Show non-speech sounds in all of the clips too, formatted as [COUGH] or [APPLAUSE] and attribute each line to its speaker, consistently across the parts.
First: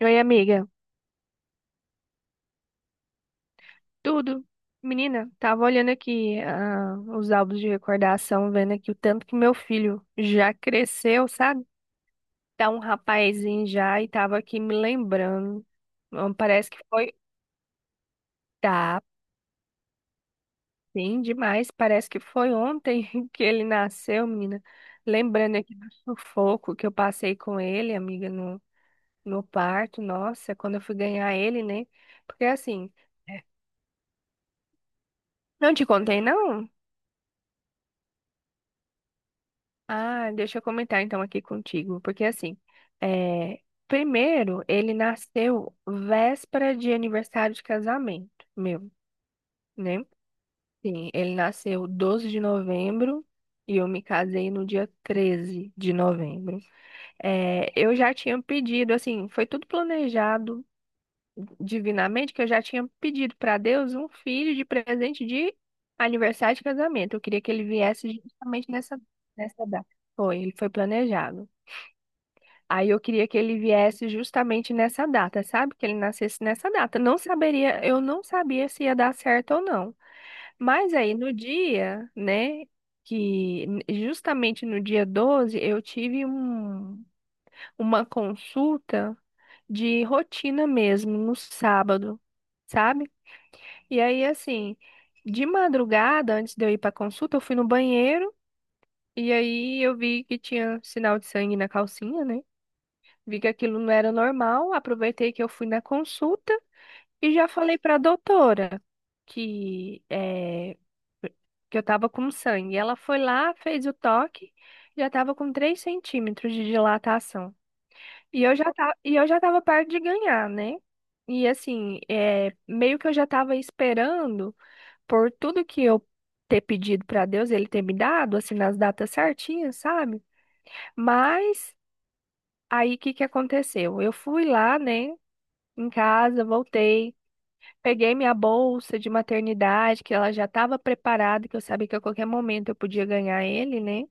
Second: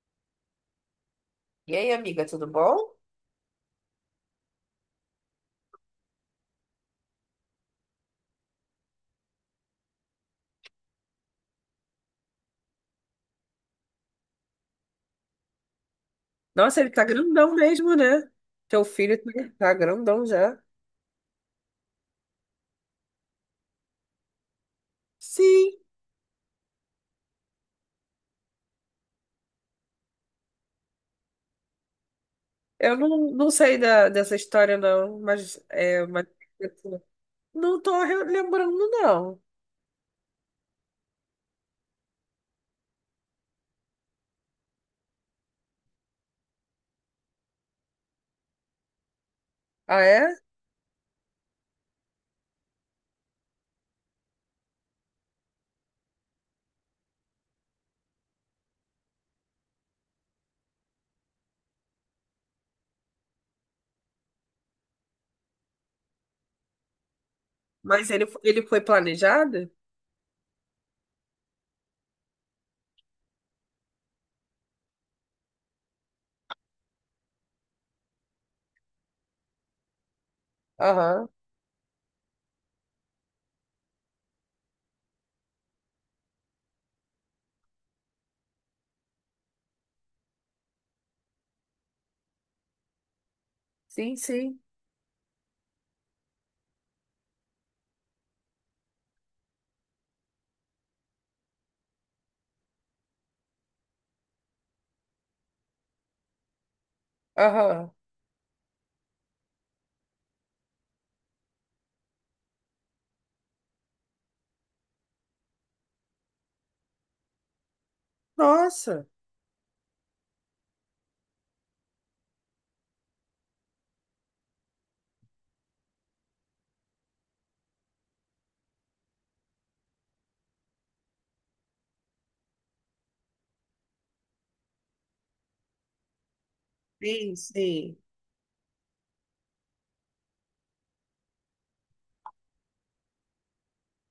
Speaker 1: Oi, amiga.
Speaker 2: E aí, amiga, tudo bom?
Speaker 1: Tudo? Menina, tava olhando aqui os álbuns de recordação, vendo aqui o tanto que meu filho já cresceu, sabe? Tá um rapazinho já e tava aqui me lembrando. Parece que
Speaker 2: Nossa, ele tá
Speaker 1: foi.
Speaker 2: grandão mesmo, né? Teu
Speaker 1: Tá,
Speaker 2: filho tá grandão já.
Speaker 1: sim, demais. Parece que foi ontem [LAUGHS] que ele nasceu, menina. Lembrando aqui
Speaker 2: Sim,
Speaker 1: do sufoco que eu passei com ele, amiga, no parto. Nossa, quando eu fui ganhar ele, né? Porque assim,
Speaker 2: eu não sei dessa história, não, mas
Speaker 1: não te contei, não?
Speaker 2: Não tô lembrando, não.
Speaker 1: Ah, deixa eu comentar então aqui contigo, porque assim, é, primeiro ele nasceu véspera de aniversário de casamento meu, né?
Speaker 2: Ah, é?
Speaker 1: Sim, ele nasceu 12 de novembro e eu me casei no dia 13 de novembro. É, eu já tinha pedido, assim, foi tudo planejado divinamente, que eu já tinha pedido para Deus um filho de presente de aniversário de casamento. Eu queria que ele viesse
Speaker 2: Mas ele, ele
Speaker 1: justamente
Speaker 2: foi
Speaker 1: nessa
Speaker 2: planejado?
Speaker 1: data. Foi, ele foi planejado. Aí eu queria que ele viesse justamente nessa data, sabe? Que ele nascesse nessa data. Não saberia, eu não sabia se ia dar certo ou não. Mas aí
Speaker 2: Aham.
Speaker 1: no dia, né, que justamente no dia 12 eu tive uma consulta de rotina mesmo, no sábado, sabe? E
Speaker 2: Sim,
Speaker 1: aí
Speaker 2: sim.
Speaker 1: assim, de madrugada, antes de eu ir para consulta, eu fui no banheiro e aí eu vi que tinha sinal de sangue na calcinha, né? Vi que aquilo não era normal, aproveitei que eu fui na consulta e já falei
Speaker 2: Aham.
Speaker 1: para a doutora que, eh, que eu estava com sangue. Ela foi lá, fez o toque, já estava com 3 centímetros de dilatação. E eu já tá,
Speaker 2: Nossa,
Speaker 1: e eu já estava perto de ganhar, né? E assim, é meio que eu já estava esperando por tudo que eu ter pedido para Deus, ele ter me dado, assim, nas datas certinhas, sabe? Mas aí o que que aconteceu? Eu fui lá, né, em casa, voltei,
Speaker 2: sim, sim.
Speaker 1: peguei minha bolsa de maternidade, que ela já estava preparada, que eu sabia que a qualquer momento eu podia ganhar ele, né?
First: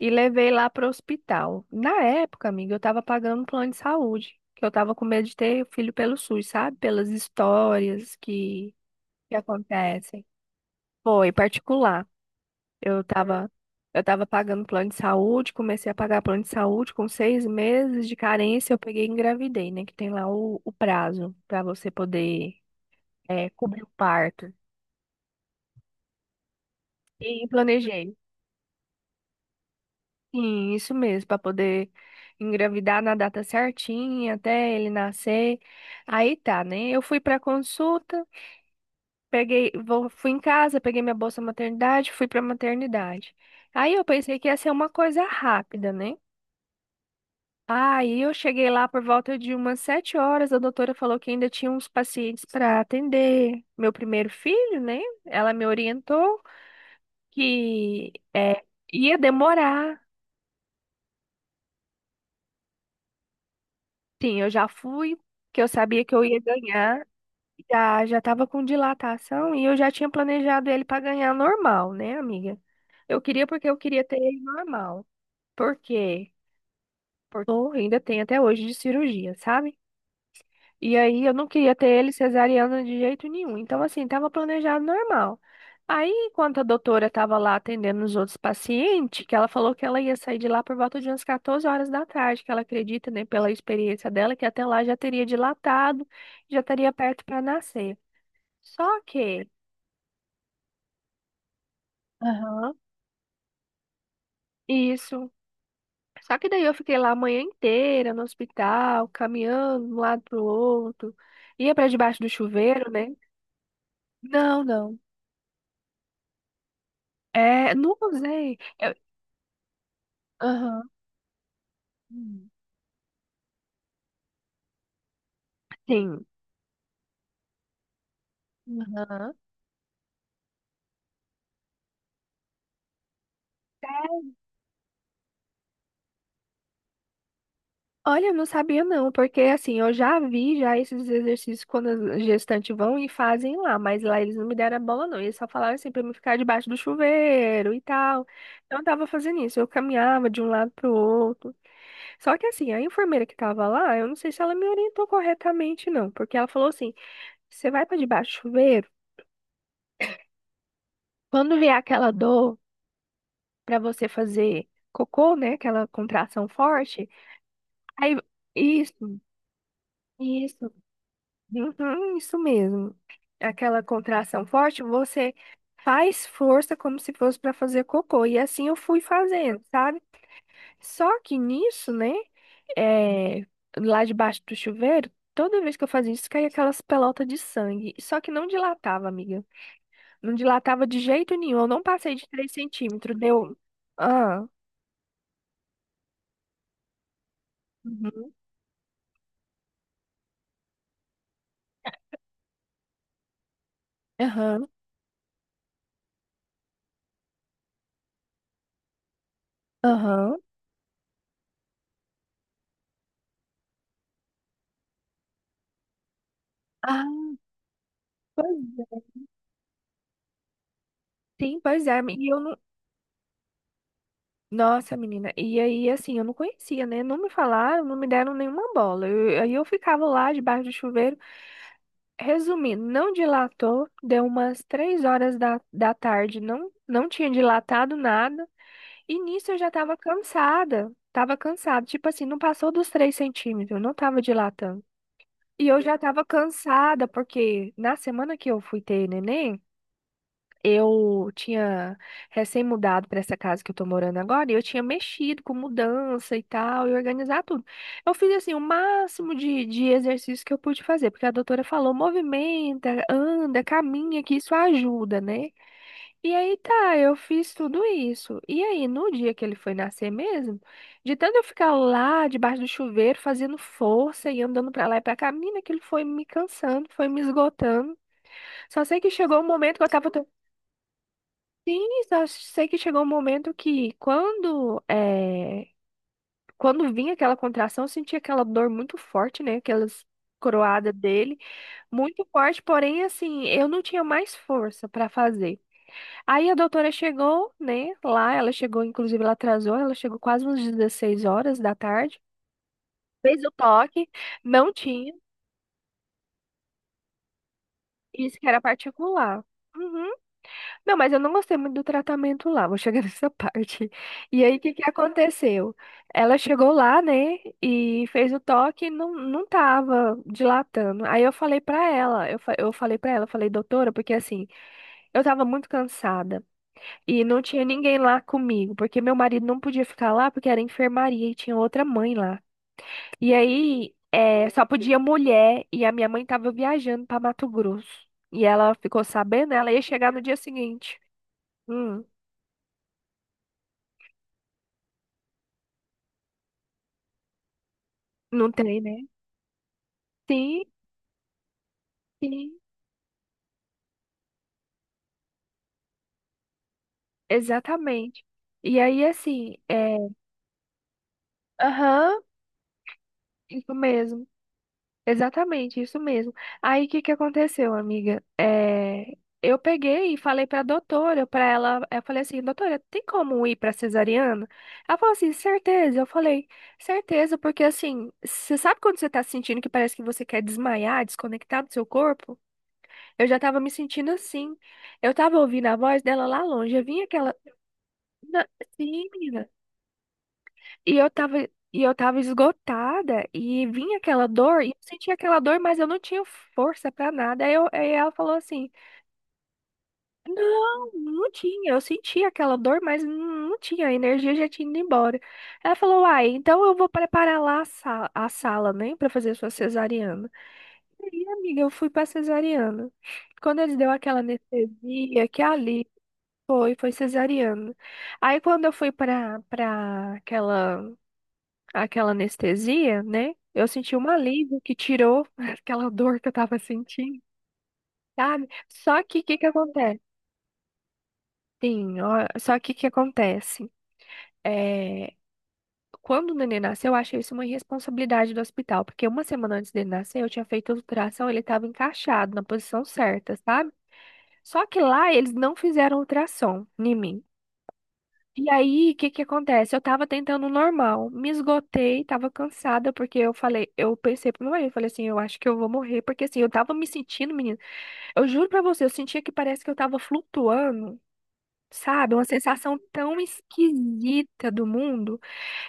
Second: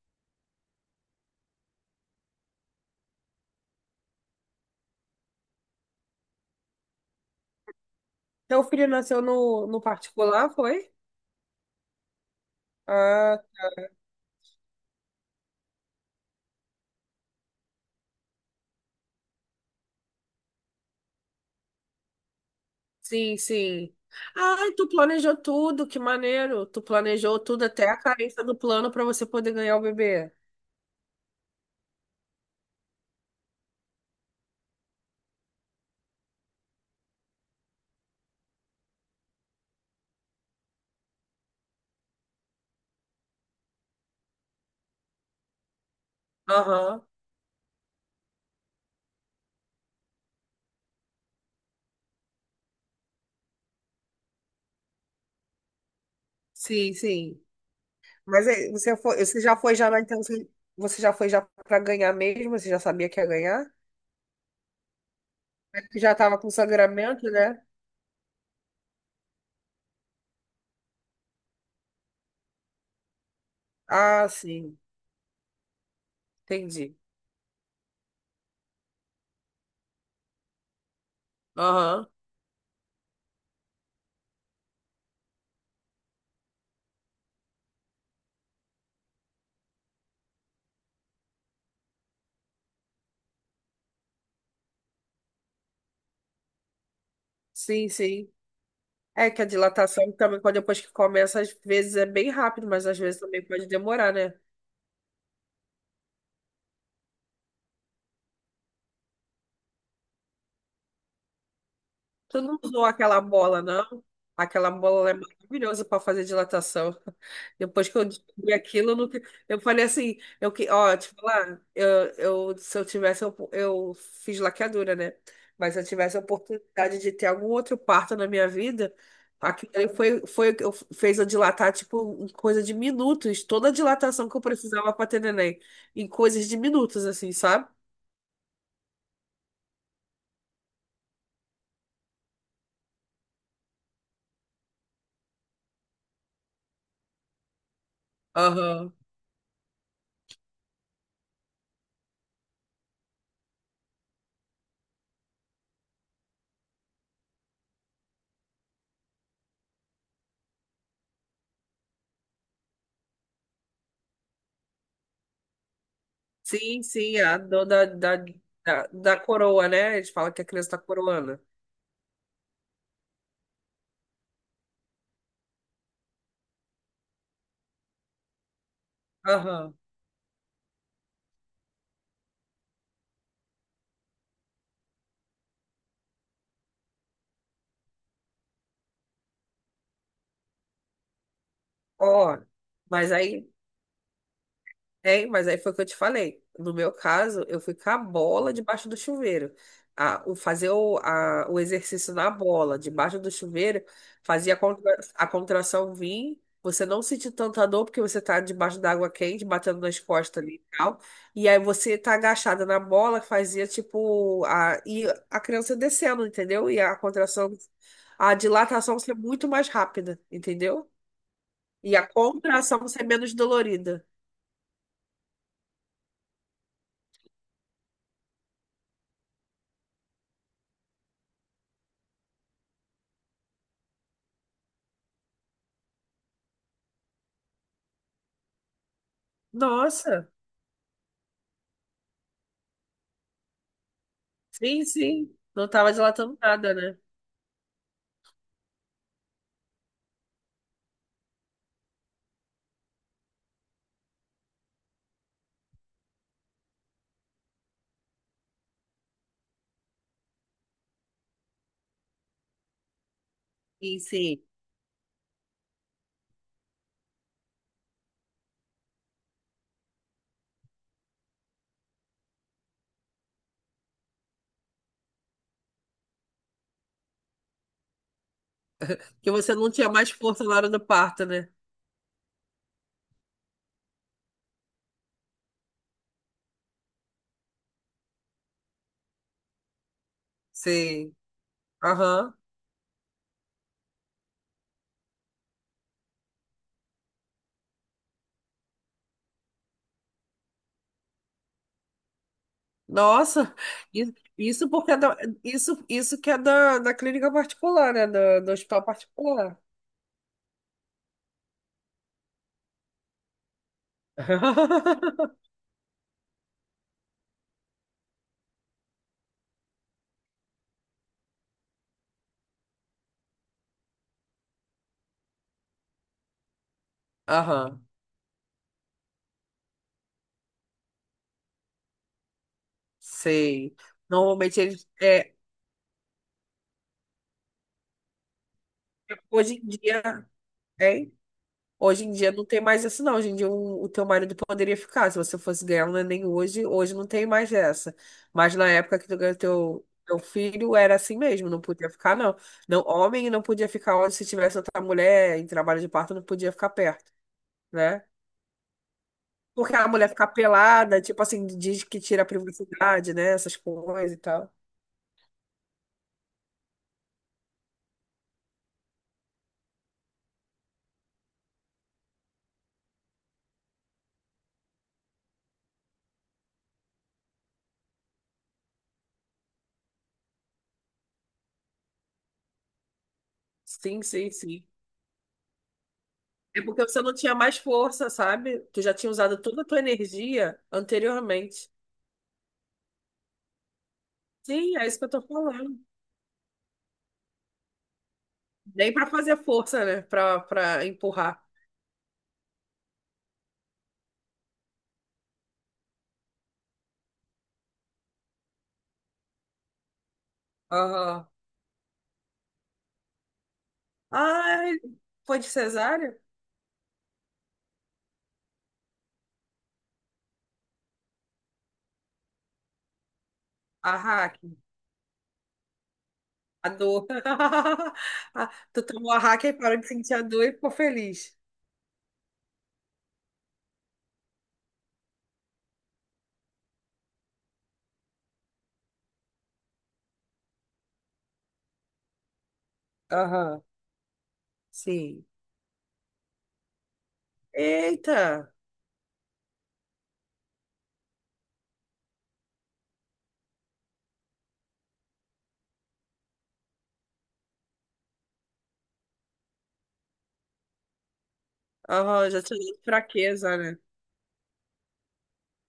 Speaker 1: E levei lá para o hospital. Na época, amiga, eu estava pagando um plano de saúde, que eu estava com medo de ter filho pelo SUS, sabe? Pelas histórias
Speaker 2: Teu
Speaker 1: que,
Speaker 2: filho nasceu
Speaker 1: que
Speaker 2: no
Speaker 1: acontecem.
Speaker 2: particular, foi?
Speaker 1: Foi particular. Eu
Speaker 2: Ah,
Speaker 1: estava, eu tava pagando plano de saúde, comecei a pagar plano de saúde com 6 meses de carência, eu peguei e engravidei, né? Que tem lá o prazo para você poder
Speaker 2: sim,
Speaker 1: é, cobrir o
Speaker 2: sim.
Speaker 1: parto.
Speaker 2: Ai, tu planejou tudo, que maneiro. Tu planejou
Speaker 1: E
Speaker 2: tudo até a
Speaker 1: planejei.
Speaker 2: carência do plano para você poder ganhar o bebê.
Speaker 1: Sim, isso mesmo, para poder engravidar na data certinha, até ele nascer. Aí tá, né? Eu fui para consulta, peguei, fui em casa, peguei minha bolsa maternidade, fui para maternidade. Aí eu pensei que ia ser uma coisa rápida, né?
Speaker 2: Aham.
Speaker 1: Aí eu cheguei lá por volta de umas 7 horas, a doutora falou que ainda tinha uns pacientes para atender meu primeiro filho, né? Ela me orientou
Speaker 2: Sim, sim.
Speaker 1: que
Speaker 2: Mas
Speaker 1: é,
Speaker 2: aí,
Speaker 1: ia
Speaker 2: você já foi já na
Speaker 1: demorar.
Speaker 2: intenção, você já foi já para ganhar mesmo? Você já sabia que ia ganhar?
Speaker 1: Sim, eu já fui, que eu
Speaker 2: É que
Speaker 1: sabia que
Speaker 2: já
Speaker 1: eu
Speaker 2: tava
Speaker 1: ia
Speaker 2: com
Speaker 1: ganhar.
Speaker 2: sangramento, né?
Speaker 1: Já, já tava com dilatação e eu já tinha planejado ele para ganhar normal, né, amiga? Eu queria porque eu queria ter
Speaker 2: Ah,
Speaker 1: ele
Speaker 2: sim.
Speaker 1: normal. Por quê?
Speaker 2: Entendi.
Speaker 1: Porque eu ainda tenho até hoje de cirurgia, sabe? E aí eu não queria ter
Speaker 2: Aham.
Speaker 1: ele cesariana de jeito nenhum. Então, assim, tava planejado normal. Aí, enquanto a doutora estava lá atendendo os outros pacientes, que ela falou que ela ia sair de lá por volta de umas 14 horas da tarde, que ela acredita, né, pela experiência dela, que até lá já teria dilatado, já estaria perto para
Speaker 2: Sim,
Speaker 1: nascer.
Speaker 2: sim.
Speaker 1: Só
Speaker 2: É que a
Speaker 1: que
Speaker 2: dilatação também, quando depois que começa, às vezes é bem rápido,
Speaker 1: aham,
Speaker 2: mas às vezes também pode demorar, né?
Speaker 1: isso. Só que daí eu fiquei lá a manhã inteira no hospital, caminhando de um lado pro outro. Ia para debaixo do
Speaker 2: Tu não usou
Speaker 1: chuveiro, né?
Speaker 2: aquela bola, não?
Speaker 1: Não,
Speaker 2: Aquela
Speaker 1: não.
Speaker 2: bola ela é maravilhosa para fazer dilatação.
Speaker 1: É,
Speaker 2: Depois
Speaker 1: não
Speaker 2: que eu descobri
Speaker 1: usei.
Speaker 2: aquilo, eu, nunca- eu falei assim,
Speaker 1: Aham.
Speaker 2: ó, te falar,
Speaker 1: Hum.
Speaker 2: se eu tivesse, eu fiz laqueadura, né? Mas se eu tivesse a
Speaker 1: Sim.
Speaker 2: oportunidade de ter algum outro parto na minha vida,
Speaker 1: Aham.
Speaker 2: aquilo ali foi, foi o que eu, fez eu dilatar, tipo, em coisa de minutos, toda a dilatação que eu precisava para ter neném, em coisas de minutos, assim, sabe?
Speaker 1: Olha, eu não sabia não, porque assim, eu já vi já esses exercícios quando as gestantes vão e fazem lá, mas lá eles não me deram a bola não, eles só falaram assim pra mim ficar debaixo do chuveiro e tal. Então eu
Speaker 2: Aham.
Speaker 1: tava fazendo isso, eu caminhava de um lado pro outro. Só que assim, a enfermeira que tava lá, eu não sei se ela me orientou corretamente não, porque ela falou assim: "Você vai pra debaixo do chuveiro, quando vier aquela dor pra você fazer cocô, né, aquela contração
Speaker 2: Sim,
Speaker 1: forte,
Speaker 2: sim, a dor
Speaker 1: aí
Speaker 2: da
Speaker 1: isso".
Speaker 2: coroa, né? Eles fala que a criança
Speaker 1: Isso,
Speaker 2: tá coroando.
Speaker 1: uhum, isso mesmo. Aquela contração forte, você faz força como se fosse para fazer cocô. E assim eu fui fazendo,
Speaker 2: Aham.
Speaker 1: sabe? Só que nisso, né? É, lá debaixo do chuveiro, toda vez que eu fazia isso, caía aquelas pelotas de sangue. Só que não dilatava, amiga. Não dilatava de jeito nenhum. Eu não passei de
Speaker 2: Ó,
Speaker 1: 3
Speaker 2: mas
Speaker 1: centímetros.
Speaker 2: aí
Speaker 1: Deu. Ah,
Speaker 2: Tem, mas aí foi o que eu te falei. No meu caso, eu fui com a
Speaker 1: uhum,
Speaker 2: bola debaixo do chuveiro. Fazer o exercício na bola, debaixo do chuveiro, fazia a,
Speaker 1: aham,
Speaker 2: a contração vir, você não sentir tanta dor, porque você tá debaixo da água quente, batendo nas
Speaker 1: aham.
Speaker 2: costas ali e tal. E aí você tá agachada na bola, fazia tipo. E a criança descendo, entendeu? E a
Speaker 1: Ah,
Speaker 2: contração, a
Speaker 1: pois
Speaker 2: dilatação
Speaker 1: é.
Speaker 2: ser muito mais rápida, entendeu?
Speaker 1: Sim, pois
Speaker 2: E
Speaker 1: é.
Speaker 2: a
Speaker 1: E eu não.
Speaker 2: contração ser menos dolorida.
Speaker 1: Nossa, menina. E aí, assim, eu não conhecia, né? Não me falaram, não me deram nenhuma bola. Aí eu ficava lá debaixo do chuveiro. Resumindo, não dilatou, deu umas 3 horas da tarde, não, não tinha dilatado nada. E nisso eu já tava
Speaker 2: Nossa!
Speaker 1: cansada. Tava cansada. Tipo assim, não passou dos 3 centímetros, não tava dilatando.
Speaker 2: Sim, sim.
Speaker 1: E
Speaker 2: Não
Speaker 1: eu
Speaker 2: tava
Speaker 1: já tava
Speaker 2: dilatando nada, né?
Speaker 1: cansada, porque na semana que eu fui ter neném. Eu tinha recém-mudado para essa casa que eu tô morando agora e eu tinha mexido com mudança e tal, e organizar tudo. Eu fiz assim o máximo de exercício que eu pude fazer, porque a doutora falou: movimenta, anda,
Speaker 2: Sim,
Speaker 1: caminha, que
Speaker 2: sim.
Speaker 1: isso ajuda, né? E aí tá, eu fiz tudo isso. E aí, no dia que ele foi nascer mesmo, de tanto eu ficar lá debaixo do chuveiro fazendo força e andando pra lá e pra cá, menina, aquilo foi me cansando, foi me esgotando. Só sei que
Speaker 2: Porque
Speaker 1: chegou um
Speaker 2: você não
Speaker 1: momento que
Speaker 2: tinha
Speaker 1: eu
Speaker 2: mais
Speaker 1: tava.
Speaker 2: força na hora do parto, né?
Speaker 1: Sim, só sei que chegou um momento que quando é, quando vinha aquela contração, eu sentia aquela dor muito forte, né? Aquelas coroadas
Speaker 2: Sim.
Speaker 1: dele, muito
Speaker 2: Aham.
Speaker 1: forte, porém assim, eu não tinha mais força para fazer. Aí a doutora chegou, né, lá, ela chegou, inclusive ela atrasou, ela chegou quase umas 16 horas da tarde, fez o
Speaker 2: Nossa,
Speaker 1: toque,
Speaker 2: isso
Speaker 1: não
Speaker 2: porque
Speaker 1: tinha,
Speaker 2: isso, isso que é da clínica particular, né?
Speaker 1: disse que
Speaker 2: Do
Speaker 1: era
Speaker 2: hospital
Speaker 1: particular.
Speaker 2: particular.
Speaker 1: Uhum. Não, mas eu não gostei muito do tratamento lá, vou chegar [LAUGHS] nessa parte. E aí, o que que
Speaker 2: [LAUGHS]
Speaker 1: aconteceu? Ela chegou lá, né, e fez o toque e não, não tava dilatando. Aí eu falei pra ela, eu falei pra ela, eu falei, doutora, porque assim, eu tava muito cansada e não tinha
Speaker 2: Aham.
Speaker 1: ninguém lá comigo, porque meu marido não podia ficar lá porque era enfermaria e tinha outra mãe lá. E
Speaker 2: Sei.
Speaker 1: aí, é,
Speaker 2: Normalmente
Speaker 1: só
Speaker 2: eles.
Speaker 1: podia
Speaker 2: É,
Speaker 1: mulher e a minha mãe tava viajando pra Mato Grosso. E ela ficou sabendo,
Speaker 2: hoje em
Speaker 1: ela ia
Speaker 2: dia.
Speaker 1: chegar no dia seguinte.
Speaker 2: É.
Speaker 1: Hum.
Speaker 2: Hoje em dia não tem mais isso, não. Hoje em dia o teu marido poderia ficar. Se você fosse ganhar um neném hoje, hoje não tem mais essa.
Speaker 1: Não
Speaker 2: Mas na
Speaker 1: tem, né?
Speaker 2: época que tu ganhou teu
Speaker 1: Sim,
Speaker 2: filho, era assim mesmo, não podia ficar, não.
Speaker 1: sim,
Speaker 2: Não, homem não podia ficar onde se tivesse outra mulher em trabalho de parto, não podia ficar perto, né?
Speaker 1: exatamente. E aí, assim,
Speaker 2: Porque a
Speaker 1: é.
Speaker 2: mulher ficar pelada, tipo assim, diz que
Speaker 1: Aham,
Speaker 2: tira a privacidade, né? Essas
Speaker 1: isso
Speaker 2: coisas e
Speaker 1: mesmo.
Speaker 2: tal.
Speaker 1: Exatamente, isso mesmo. Aí, o que que aconteceu, amiga? É, eu peguei e falei pra doutora, pra ela. Eu falei assim, doutora, tem como ir pra cesariana? Ela falou assim, certeza. Eu falei, certeza, porque assim, você sabe quando você tá sentindo que parece que você quer desmaiar, desconectar do seu corpo? Eu já tava me
Speaker 2: Sim,
Speaker 1: sentindo
Speaker 2: sim,
Speaker 1: assim.
Speaker 2: sim.
Speaker 1: Eu tava ouvindo a voz dela lá
Speaker 2: É
Speaker 1: longe.
Speaker 2: porque
Speaker 1: Eu
Speaker 2: você
Speaker 1: vinha
Speaker 2: não
Speaker 1: aquela.
Speaker 2: tinha mais força,
Speaker 1: Na-
Speaker 2: sabe? Tu já
Speaker 1: Sim,
Speaker 2: tinha usado
Speaker 1: menina.
Speaker 2: toda a tua energia
Speaker 1: E eu tava,
Speaker 2: anteriormente.
Speaker 1: e eu tava esgotada e vinha aquela dor, e eu
Speaker 2: Sim, é isso que eu
Speaker 1: sentia
Speaker 2: tô
Speaker 1: aquela dor, mas
Speaker 2: falando.
Speaker 1: eu não tinha força pra nada. Aí ela falou assim:
Speaker 2: Nem pra fazer força, né? Pra
Speaker 1: Não, não
Speaker 2: empurrar.
Speaker 1: tinha. Eu sentia aquela dor, mas não não tinha. A energia já tinha ido embora. Ela falou: Uai, então eu vou preparar lá a sala, né, pra fazer sua cesariana.
Speaker 2: Aham.
Speaker 1: E amiga, eu fui pra cesariana. Quando eles deu aquela
Speaker 2: Ai,
Speaker 1: anestesia,
Speaker 2: foi
Speaker 1: que
Speaker 2: de
Speaker 1: ali
Speaker 2: cesárea?
Speaker 1: foi, foi cesariana. Aí quando eu fui pra aquela, aquela anestesia, né? Eu senti
Speaker 2: A
Speaker 1: um
Speaker 2: hack.
Speaker 1: alívio que tirou [LAUGHS] aquela dor que eu tava
Speaker 2: A dor.
Speaker 1: sentindo,
Speaker 2: [LAUGHS]
Speaker 1: sabe?
Speaker 2: Ah, tu
Speaker 1: Só
Speaker 2: tomou a
Speaker 1: que o que
Speaker 2: hack
Speaker 1: que
Speaker 2: e parou de
Speaker 1: acontece?
Speaker 2: sentir a dor e ficou feliz.
Speaker 1: Sim, ó, só que o que acontece? É, quando o neném nasceu, eu achei isso uma irresponsabilidade do hospital, porque uma semana antes dele nascer, eu tinha feito a ultrassom, ele estava encaixado na posição certa,
Speaker 2: Aham.
Speaker 1: sabe? Só que lá
Speaker 2: Sim.
Speaker 1: eles não fizeram ultrassom em mim. E
Speaker 2: Eita.
Speaker 1: aí, o que que acontece? Eu tava tentando normal, me esgotei, tava cansada, porque eu falei, eu pensei pro meu marido, eu falei assim, eu acho que eu vou morrer, porque assim, eu tava me sentindo, menina, eu juro pra você, eu sentia que parece que eu tava flutuando, sabe? Uma
Speaker 2: Aham, já tinha
Speaker 1: sensação
Speaker 2: dado
Speaker 1: tão
Speaker 2: fraqueza, né?
Speaker 1: esquisita do mundo.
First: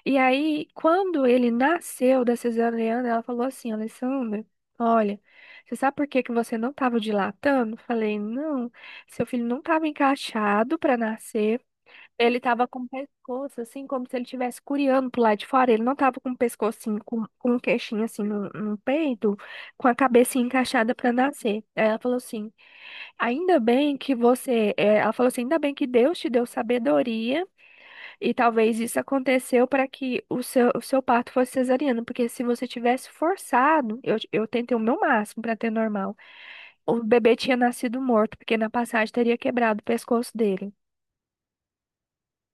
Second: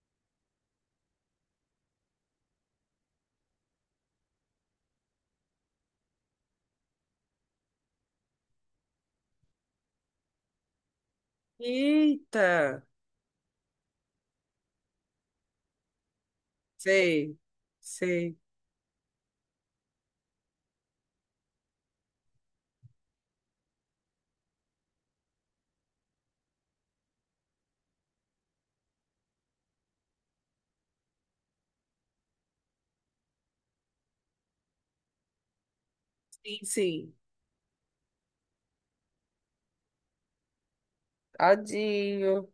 Speaker 1: E aí, quando ele nasceu da cesariana, ela falou assim, Alessandra, olha, você sabe por que que você não tava dilatando? Eu falei, não, seu filho não tava encaixado pra nascer, ele tava com
Speaker 2: Eita.
Speaker 1: o pescoço, assim, como se ele estivesse curiando pro lado de fora. Ele não tava com o pescoço, assim, com,
Speaker 2: Sei.
Speaker 1: com o queixinho, assim,
Speaker 2: Sei.
Speaker 1: no peito, com a cabecinha encaixada pra nascer. Aí ela falou assim, ainda bem que você... é, ela falou assim, ainda bem que Deus te deu sabedoria e talvez isso aconteceu para que o seu parto fosse cesariano, porque se você tivesse forçado, eu tentei o meu máximo para ter normal,
Speaker 2: Sim,
Speaker 1: o
Speaker 2: sim.
Speaker 1: bebê tinha nascido morto, porque na passagem teria quebrado o pescoço dele.
Speaker 2: Tadinho.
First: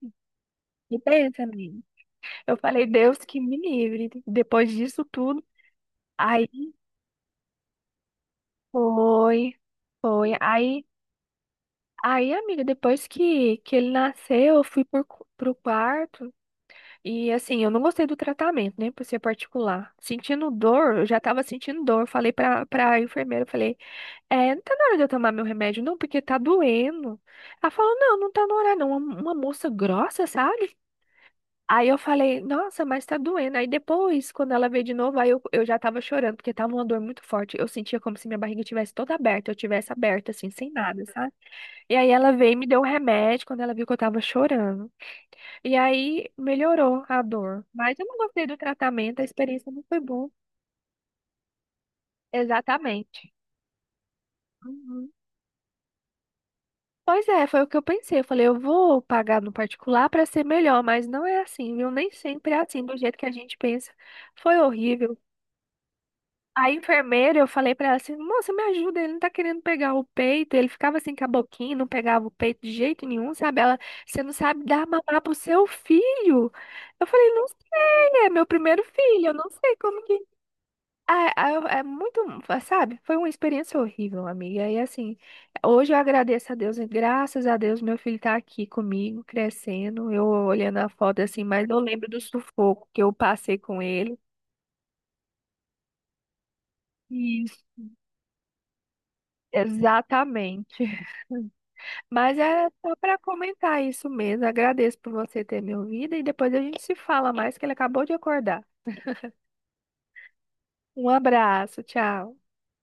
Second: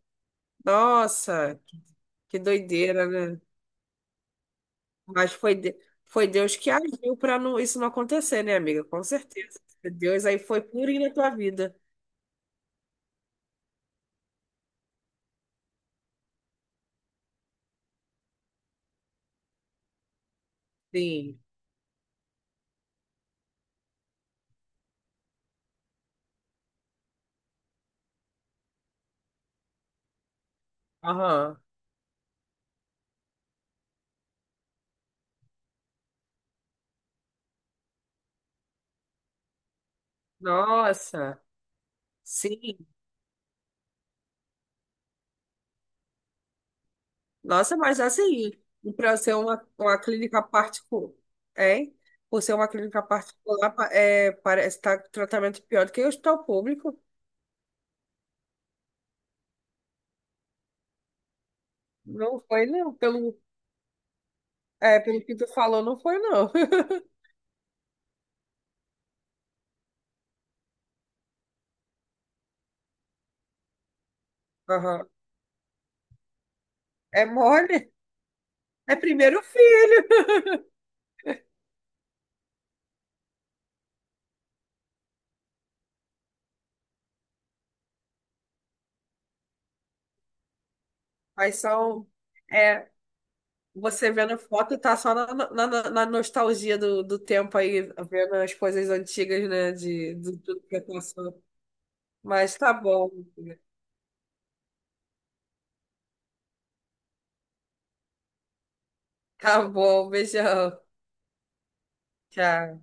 Speaker 1: E pensa,
Speaker 2: Nossa,
Speaker 1: menina.
Speaker 2: que
Speaker 1: Eu falei,
Speaker 2: doideira,
Speaker 1: Deus que
Speaker 2: né?
Speaker 1: me livre. Depois disso
Speaker 2: Mas
Speaker 1: tudo,
Speaker 2: foi, de- foi
Speaker 1: aí
Speaker 2: Deus que agiu para não, isso não acontecer, né, amiga? Com
Speaker 1: foi,
Speaker 2: certeza. Deus
Speaker 1: foi.
Speaker 2: aí foi
Speaker 1: Aí,
Speaker 2: purinho na tua vida.
Speaker 1: aí, amiga, depois que ele nasceu, eu fui por, pro quarto. E assim, eu não gostei do tratamento, né? Por ser particular. Sentindo dor, eu já
Speaker 2: Sim.
Speaker 1: tava sentindo dor. Eu falei pra enfermeira, eu falei, é, não tá na hora de eu tomar meu remédio, não, porque tá doendo. Ela falou, não, não tá na hora, não. Uma moça grossa, sabe?
Speaker 2: Aham.
Speaker 1: Aí eu falei, nossa, mas tá doendo. Aí depois, quando ela veio de novo, aí eu já tava chorando, porque tava uma dor muito forte. Eu sentia como se minha barriga tivesse toda aberta, eu tivesse aberta, assim, sem nada, sabe?
Speaker 2: Nossa.
Speaker 1: E aí ela veio e me
Speaker 2: Sim.
Speaker 1: deu um remédio quando ela viu que eu tava chorando. E aí melhorou a dor.
Speaker 2: Nossa,
Speaker 1: Mas
Speaker 2: mas
Speaker 1: eu não gostei
Speaker 2: assim,
Speaker 1: do
Speaker 2: para
Speaker 1: tratamento, a
Speaker 2: ser
Speaker 1: experiência não
Speaker 2: uma
Speaker 1: foi boa.
Speaker 2: clínica particular, hein? Por ser uma clínica
Speaker 1: Exatamente.
Speaker 2: particular, é, parece estar
Speaker 1: Uhum.
Speaker 2: tratamento pior do que o hospital público.
Speaker 1: Pois é, foi o que eu pensei. Eu falei, eu vou pagar no particular para ser melhor, mas não é assim, viu? Nem
Speaker 2: Não
Speaker 1: sempre é
Speaker 2: foi,
Speaker 1: assim,
Speaker 2: não.
Speaker 1: do jeito que a gente pensa. Foi
Speaker 2: É,
Speaker 1: horrível.
Speaker 2: pelo que tu falou, não foi, não.
Speaker 1: A
Speaker 2: [LAUGHS]
Speaker 1: enfermeira, eu falei pra ela assim, moça, me ajuda, ele não tá querendo pegar o peito. Ele ficava assim com a boquinha, não pegava o peito de jeito nenhum, sabe? Ela, você não sabe dar
Speaker 2: Aham.
Speaker 1: mamar pro seu filho. Eu
Speaker 2: É
Speaker 1: falei, não
Speaker 2: mole.
Speaker 1: sei, é meu primeiro
Speaker 2: É
Speaker 1: filho, eu
Speaker 2: primeiro
Speaker 1: não sei como
Speaker 2: filho.
Speaker 1: que. Ah, ah, é muito, sabe? Foi uma experiência horrível, amiga. E assim, hoje eu agradeço a Deus, e graças a Deus meu filho tá aqui comigo, crescendo. Eu olhando a foto assim,
Speaker 2: Mas
Speaker 1: mas eu
Speaker 2: são.
Speaker 1: lembro do sufoco
Speaker 2: É.
Speaker 1: que eu passei com
Speaker 2: Você
Speaker 1: ele.
Speaker 2: vendo foto tá só na nostalgia do tempo
Speaker 1: Isso,
Speaker 2: aí, vendo as coisas antigas, né? De tudo que
Speaker 1: exatamente.
Speaker 2: passou.
Speaker 1: Mas
Speaker 2: Mas
Speaker 1: é
Speaker 2: tá
Speaker 1: só
Speaker 2: bom,
Speaker 1: para
Speaker 2: amiga.
Speaker 1: comentar isso mesmo. Agradeço por você ter me ouvido e depois a gente se fala mais, que ele acabou de acordar.
Speaker 2: Tá bom, beijão.
Speaker 1: Um abraço, tchau.
Speaker 2: Tchau.